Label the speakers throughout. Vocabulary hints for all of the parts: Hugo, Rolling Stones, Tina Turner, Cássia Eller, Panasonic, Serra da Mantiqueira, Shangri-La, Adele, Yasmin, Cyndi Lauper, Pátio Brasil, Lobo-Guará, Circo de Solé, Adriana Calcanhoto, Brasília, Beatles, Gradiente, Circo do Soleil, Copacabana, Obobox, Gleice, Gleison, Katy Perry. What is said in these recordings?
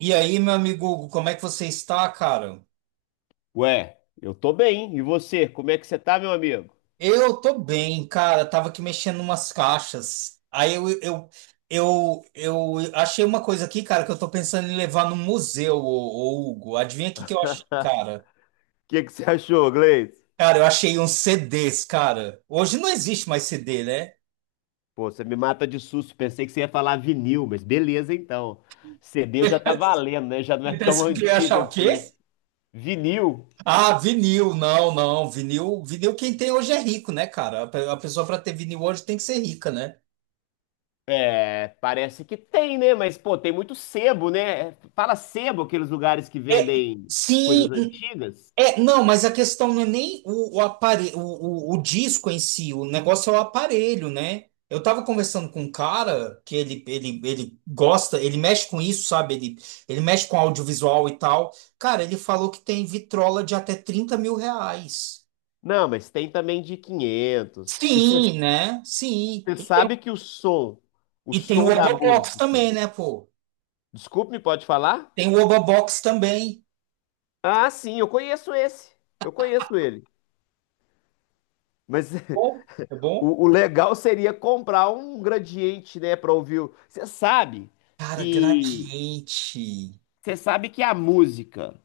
Speaker 1: E aí, meu amigo Hugo, como é que você está, cara?
Speaker 2: Eu tô bem. E você? Como é que você tá, meu amigo? O
Speaker 1: Eu tô bem, cara. Tava aqui mexendo umas caixas. Aí eu achei uma coisa aqui, cara, que eu tô pensando em levar no museu, Hugo. Adivinha o que que eu achei, cara?
Speaker 2: que que você achou, Gleice?
Speaker 1: Cara, eu achei uns CDs, cara. Hoje não existe mais CD, né?
Speaker 2: Pô, você me mata de susto. Pensei que você ia falar vinil, mas beleza então. CD já tá valendo, né? Já não é
Speaker 1: Você
Speaker 2: tão
Speaker 1: pensou que eu ia achar
Speaker 2: antigo
Speaker 1: o quê?
Speaker 2: assim. Vinil?
Speaker 1: Ah, vinil, não, não. Vinil quem tem hoje é rico, né, cara? A pessoa pra ter vinil hoje tem que ser rica, né?
Speaker 2: É, parece que tem, né? Mas, pô, tem muito sebo, né? Fala sebo, aqueles lugares que
Speaker 1: É,
Speaker 2: vendem
Speaker 1: sim.
Speaker 2: coisas antigas?
Speaker 1: É, não, mas a questão não é nem o aparelho, o disco em si, o negócio é o aparelho, né? Eu tava conversando com um cara que ele gosta, ele mexe com isso, sabe? Ele mexe com audiovisual e tal. Cara, ele falou que tem vitrola de até 30.000 reais.
Speaker 2: Não, mas tem também de 500. E você
Speaker 1: Sim, né? Sim. E
Speaker 2: sabe que o
Speaker 1: e tem o
Speaker 2: som da
Speaker 1: Obobox
Speaker 2: música.
Speaker 1: também, né, pô?
Speaker 2: Desculpe, pode falar?
Speaker 1: Tem o Obobox também.
Speaker 2: Ah, sim, eu conheço esse. Eu conheço ele. Mas
Speaker 1: Bom, é bom?
Speaker 2: o legal seria comprar um gradiente, né, para ouvir.
Speaker 1: Cara,
Speaker 2: Que
Speaker 1: gradiente.
Speaker 2: você sabe que a música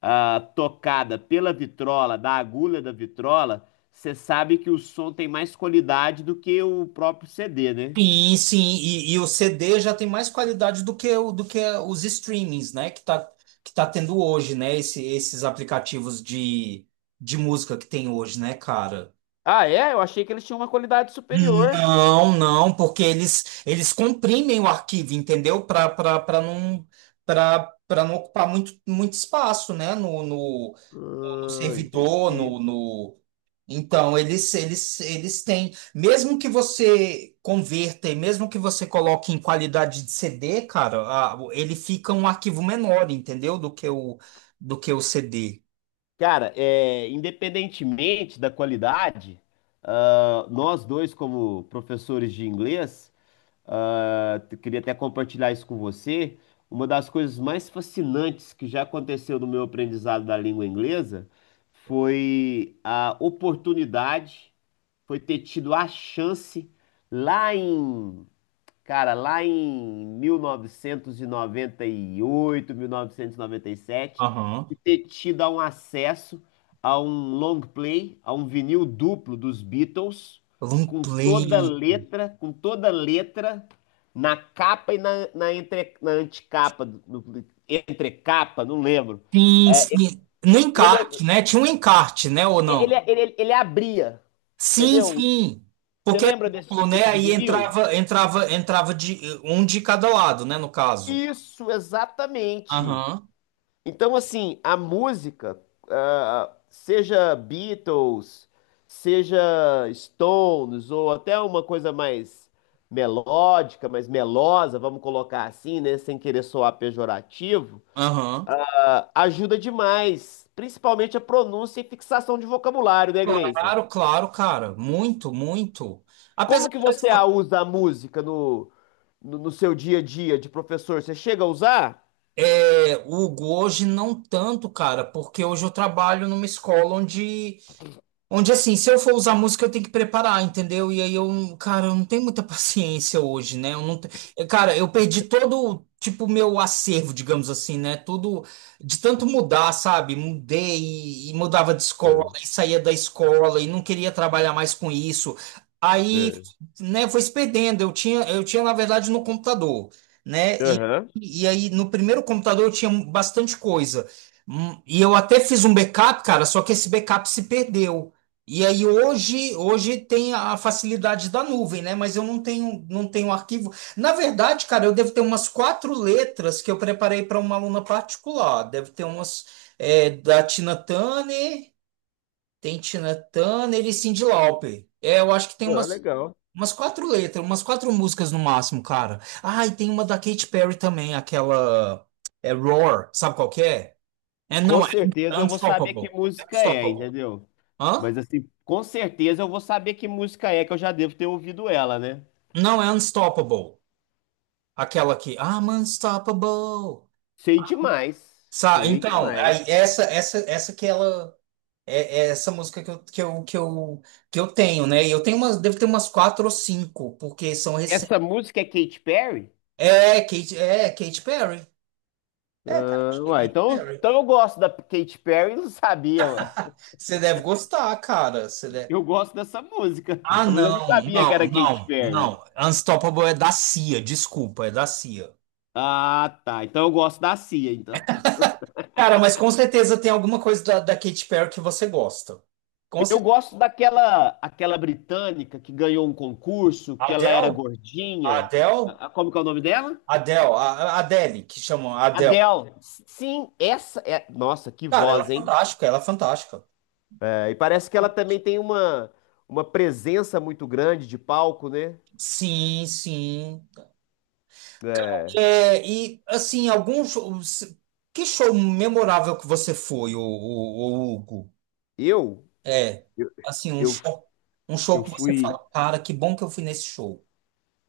Speaker 2: tocada pela vitrola, da agulha da vitrola, você sabe que o som tem mais qualidade do que o próprio CD, né?
Speaker 1: Sim, sim, e o CD já tem mais qualidade do que, do que os streamings, né? Que tá tendo hoje, né? Esses aplicativos de música que tem hoje, né, cara?
Speaker 2: Ah, é? Eu achei que eles tinham uma qualidade superior.
Speaker 1: Não, não, porque eles comprimem o arquivo, entendeu? Para não para não ocupar muito, muito espaço, né? No, no
Speaker 2: Ah,
Speaker 1: servidor, no,
Speaker 2: entendi.
Speaker 1: no, então, eles têm, mesmo que você converta e mesmo que você coloque em qualidade de CD, cara, ele fica um arquivo menor, entendeu? Do que do que o CD.
Speaker 2: Cara, é, independentemente da qualidade, nós dois, como professores de inglês, queria até compartilhar isso com você. Uma das coisas mais fascinantes que já aconteceu no meu aprendizado da língua inglesa foi a oportunidade, foi ter tido a chance lá em lá em 1998, 1997,
Speaker 1: Aham.
Speaker 2: de ter tido um acesso a um long play, a um vinil duplo dos Beatles,
Speaker 1: Play.
Speaker 2: com toda letra, na capa e na, na anticapa, entrecapa, não lembro.
Speaker 1: Sim,
Speaker 2: É,
Speaker 1: sim. No
Speaker 2: lembra,
Speaker 1: encarte, né? Tinha um encarte, né? Ou não?
Speaker 2: ele abria,
Speaker 1: Sim,
Speaker 2: entendeu?
Speaker 1: sim.
Speaker 2: Você
Speaker 1: Porque era
Speaker 2: lembra desse
Speaker 1: duplo, né?
Speaker 2: tipo de
Speaker 1: Aí
Speaker 2: vinil?
Speaker 1: entrava de um de cada lado, né? No caso.
Speaker 2: Isso, exatamente.
Speaker 1: Aham,
Speaker 2: Então, assim, a música, seja Beatles, seja Stones, ou até uma coisa mais melódica, mais melosa, vamos colocar assim, né, sem querer soar pejorativo,
Speaker 1: aham.
Speaker 2: ajuda demais, principalmente a pronúncia e fixação de vocabulário, né, Gleison?
Speaker 1: Claro, claro, cara. Muito, muito. Apesar
Speaker 2: Como que
Speaker 1: de, assim,
Speaker 2: você
Speaker 1: ó,
Speaker 2: a usa a música no seu dia a dia de professor? Você chega a usar?
Speaker 1: é, o Hugo hoje não tanto, cara, porque hoje eu trabalho numa escola onde... Onde assim, se eu for usar música, eu tenho que preparar, entendeu? E aí eu, cara, eu não tenho muita paciência hoje, né? Eu não, te- eu, cara, eu perdi todo, tipo, meu acervo, digamos assim, né? Tudo de tanto mudar, sabe? Mudei e mudava de escola,
Speaker 2: É,
Speaker 1: e saía da escola e não queria trabalhar mais com isso. Aí,
Speaker 2: é.
Speaker 1: né, foi se perdendo. Eu tinha, na verdade, no computador, né?
Speaker 2: Aham.
Speaker 1: E aí, no primeiro computador, eu tinha bastante coisa. Hum. E eu até fiz um backup, cara, só que esse backup se perdeu. E aí hoje, hoje tem a facilidade da nuvem, né? Mas eu não tenho, não tenho arquivo. Na verdade, cara, eu devo ter umas quatro letras que eu preparei para uma aluna particular. Deve ter umas, é, da Tina Turner, tem Tina Turner e Cyndi Lauper. É, eu acho que tem
Speaker 2: Ah,
Speaker 1: umas,
Speaker 2: legal.
Speaker 1: umas quatro letras, umas quatro músicas no máximo, cara. Ah, e tem uma da Katy Perry também, aquela é Roar, sabe qual que é? É,
Speaker 2: Com
Speaker 1: não, é
Speaker 2: certeza eu vou saber que
Speaker 1: Unstoppable. É
Speaker 2: música é,
Speaker 1: Unstoppable.
Speaker 2: entendeu?
Speaker 1: Hã?
Speaker 2: Mas assim, com certeza eu vou saber que música é, que eu já devo ter ouvido ela, né?
Speaker 1: Não, é Unstoppable. Aquela que I'm unstoppable.
Speaker 2: Sei demais.
Speaker 1: Sa
Speaker 2: Sei
Speaker 1: então,
Speaker 2: demais.
Speaker 1: aí essa que ela é, é essa música que eu tenho, né? E eu tenho umas, devo ter umas quatro ou cinco, porque são recentes.
Speaker 2: Essa música é Katy Perry?
Speaker 1: É, Kate, é Katy Perry. É, cara,
Speaker 2: Ah,
Speaker 1: acho que é
Speaker 2: uai,
Speaker 1: Katy
Speaker 2: então,
Speaker 1: Perry.
Speaker 2: então eu gosto da Katy Perry, e não sabia, ué.
Speaker 1: Você deve gostar, cara. Você deve...
Speaker 2: Eu gosto dessa música,
Speaker 1: Ah,
Speaker 2: mas eu não sabia que era Katy Perry.
Speaker 1: não. Unstoppable é da Cia, desculpa, é da Cia.
Speaker 2: Ah, tá. Então eu gosto da Cia, então.
Speaker 1: Cara, mas com certeza tem alguma coisa da Katy Perry que você gosta. Com
Speaker 2: Eu
Speaker 1: certeza.
Speaker 2: gosto daquela aquela britânica que ganhou um concurso, que ela era
Speaker 1: Adele?
Speaker 2: gordinha.
Speaker 1: Adele?
Speaker 2: Como que é o nome dela?
Speaker 1: Adele, a Adele, que chamam a Adele.
Speaker 2: Adele, sim, essa é. Nossa, que
Speaker 1: Cara, ela é
Speaker 2: voz, hein?
Speaker 1: fantástica, ela é fantástica.
Speaker 2: É, e parece que ela também tem uma presença muito grande de palco, né?
Speaker 1: Sim, sim.
Speaker 2: É,
Speaker 1: É, e assim, algum show, que show memorável que você foi, o, Hugo?
Speaker 2: Eu,
Speaker 1: É,
Speaker 2: eu,
Speaker 1: assim,
Speaker 2: eu,
Speaker 1: um show
Speaker 2: eu
Speaker 1: que você
Speaker 2: fui,
Speaker 1: fala, cara, que bom que eu fui nesse show.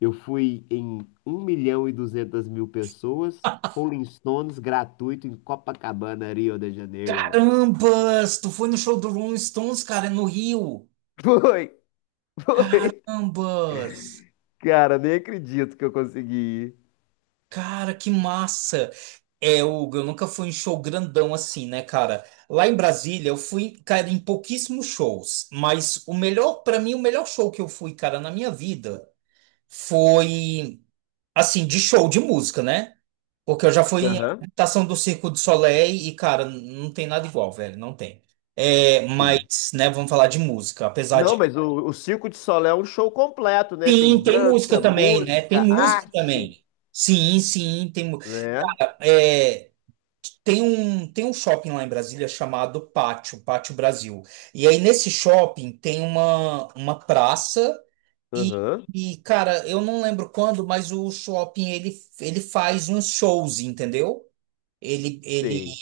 Speaker 2: eu fui em 1.200.000 pessoas, Rolling Stones gratuito em Copacabana, Rio de Janeiro.
Speaker 1: Carambas, tu foi no show do Rolling Stones, cara, é no Rio.
Speaker 2: Foi, foi.
Speaker 1: Carambas.
Speaker 2: Cara, nem acredito que eu consegui
Speaker 1: Cara, que massa! É, Hugo, eu nunca fui em show grandão assim, né, cara? Lá em Brasília, eu fui, cara, em pouquíssimos shows, mas o melhor, pra mim, o melhor show que eu fui, cara, na minha vida foi, assim, de show de música, né? Porque eu já fui
Speaker 2: ir.
Speaker 1: em
Speaker 2: Aham,
Speaker 1: apresentação do Circo do Soleil e, cara, não tem nada igual, velho, não tem. É,
Speaker 2: sim.
Speaker 1: mas, né, vamos falar de música, apesar
Speaker 2: Não,
Speaker 1: de.
Speaker 2: mas o Circo de Solé é um show completo, né? Tem
Speaker 1: Sim, tem música
Speaker 2: dança,
Speaker 1: também, né? Tem
Speaker 2: música,
Speaker 1: música
Speaker 2: arte.
Speaker 1: também. Sim, sim, tem. Mu-.
Speaker 2: Né?
Speaker 1: É. Tem um shopping lá em Brasília chamado Pátio, Pátio Brasil. E aí nesse shopping tem uma praça e,
Speaker 2: Aham,
Speaker 1: e, cara, eu não lembro quando, mas o shopping ele faz uns shows, entendeu? Ele, ele,
Speaker 2: sei.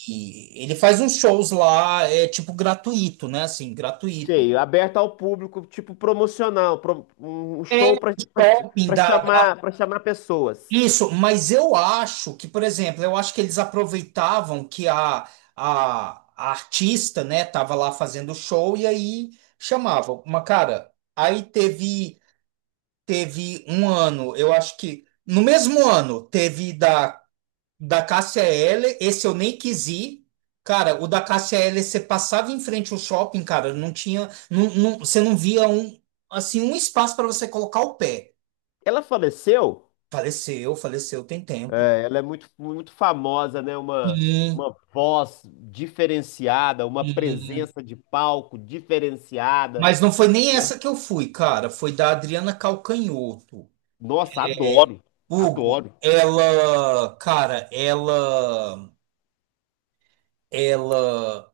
Speaker 1: ele faz uns shows lá, é tipo gratuito, né? Assim, gratuito.
Speaker 2: Sei, aberto ao público, tipo promocional, um
Speaker 1: É,
Speaker 2: show
Speaker 1: shopping dá.
Speaker 2: para chamar pessoas.
Speaker 1: Isso, mas eu acho que, por exemplo, eu acho que eles aproveitavam que a artista, né, tava lá fazendo show e aí chamavam. Mas, cara, aí teve, teve um ano, eu acho que no mesmo ano teve da Cássia Eller, esse eu nem quis ir. Cara, o da Cássia Eller, você passava em frente ao shopping, cara, não tinha, você não via um, assim, um espaço para você colocar o pé.
Speaker 2: Ela faleceu,
Speaker 1: Faleceu, faleceu, tem tempo.
Speaker 2: é, ela é muito, muito famosa, né? Uma voz diferenciada, uma
Speaker 1: E-.
Speaker 2: presença de palco diferenciada.
Speaker 1: Mas não foi nem essa que eu fui, cara. Foi da Adriana Calcanhoto.
Speaker 2: Nossa,
Speaker 1: É,
Speaker 2: adoro,
Speaker 1: Hugo,
Speaker 2: adoro.
Speaker 1: ela, cara, ela,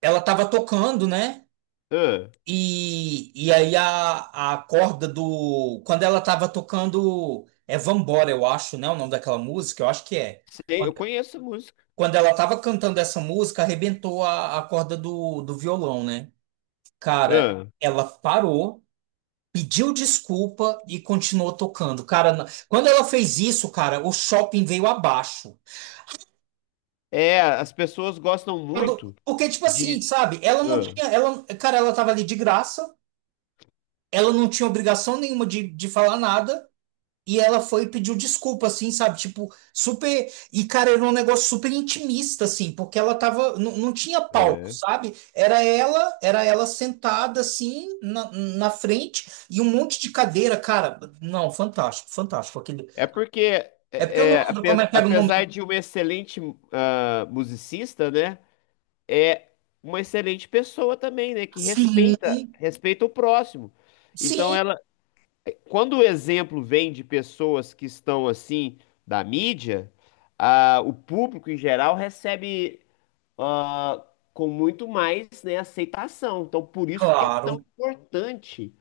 Speaker 1: ela tava tocando, né?
Speaker 2: Ah,
Speaker 1: E aí a corda do, quando ela tava tocando, é Vambora, eu acho, né? O nome daquela música, eu acho que é.
Speaker 2: sei,
Speaker 1: Quando,
Speaker 2: eu conheço a música.
Speaker 1: quando ela tava cantando essa música, arrebentou a corda do, do violão, né? Cara,
Speaker 2: Ah,
Speaker 1: ela parou, pediu desculpa e continuou tocando. Cara, na- quando ela fez isso, cara, o shopping veio abaixo.
Speaker 2: é, as pessoas gostam
Speaker 1: Todo-
Speaker 2: muito
Speaker 1: porque, tipo assim,
Speaker 2: de.
Speaker 1: sabe? Ela não
Speaker 2: Ah,
Speaker 1: tinha. Ela, cara, ela tava ali de graça, ela não tinha obrigação nenhuma de falar nada. E ela foi e pediu desculpa, assim, sabe? Tipo, super. E, cara, era um negócio super intimista, assim, porque ela tava. Não, não tinha palco,
Speaker 2: é.
Speaker 1: sabe? Era ela sentada, assim, na, na frente, e um monte de cadeira, cara. Não, fantástico, fantástico. Aquele...
Speaker 2: É porque,
Speaker 1: É porque
Speaker 2: é,
Speaker 1: eu
Speaker 2: é,
Speaker 1: não lembro como é que era o nome.
Speaker 2: apesar
Speaker 1: Do-.
Speaker 2: de um excelente musicista, né? É uma excelente pessoa também, né? Que
Speaker 1: Sim,
Speaker 2: respeita, respeita o próximo. Então,
Speaker 1: sim,
Speaker 2: ela, quando o exemplo vem de pessoas que estão assim da mídia, o público em geral recebe ah, com muito mais, né, aceitação. Então, por isso que é tão
Speaker 1: claro.
Speaker 2: importante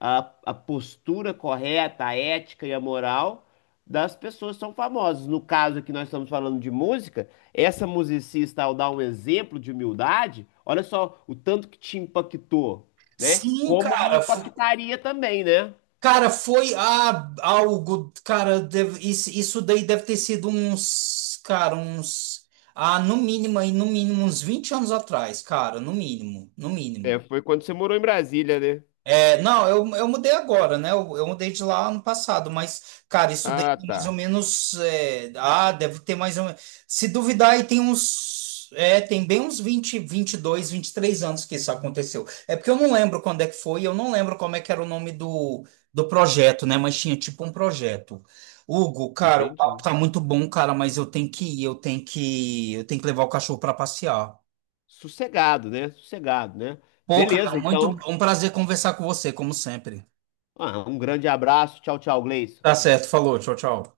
Speaker 2: a, a postura correta, a ética e a moral das pessoas que são famosas. No caso aqui, nós estamos falando de música, essa musicista, ao dar um exemplo de humildade, olha só o tanto que te impactou, né?
Speaker 1: Sim,
Speaker 2: Como me
Speaker 1: cara. Fo-.
Speaker 2: impactaria também, né?
Speaker 1: Cara, foi a, algo. Cara, deve- isso daí deve ter sido uns. Cara, uns. Ah, no mínimo, aí, no mínimo, uns 20 anos atrás, cara, no mínimo, no
Speaker 2: É,
Speaker 1: mínimo.
Speaker 2: foi quando você morou em Brasília, né?
Speaker 1: É, não, eu mudei agora, né? Eu mudei de lá ano passado, mas, cara, isso daí
Speaker 2: Ah,
Speaker 1: tem mais ou
Speaker 2: tá.
Speaker 1: menos. É, ah, deve ter mais ou menos. Se duvidar, aí tem uns. É, tem bem uns 20, 22, 23 anos que isso aconteceu. É porque eu não lembro quando é que foi, eu não lembro como é que era o nome do, do projeto, né? Mas tinha tipo um projeto. Hugo, cara, o papo
Speaker 2: Entendi.
Speaker 1: tá muito bom, cara, mas eu tenho que ir, eu tenho que levar o cachorro pra passear.
Speaker 2: Sossegado, né? Sossegado, né?
Speaker 1: Pô, cara,
Speaker 2: Beleza,
Speaker 1: muito
Speaker 2: então.
Speaker 1: um prazer conversar com você, como sempre.
Speaker 2: Ah, um grande abraço. Tchau, tchau, Gleison.
Speaker 1: Tá certo, falou, tchau, tchau.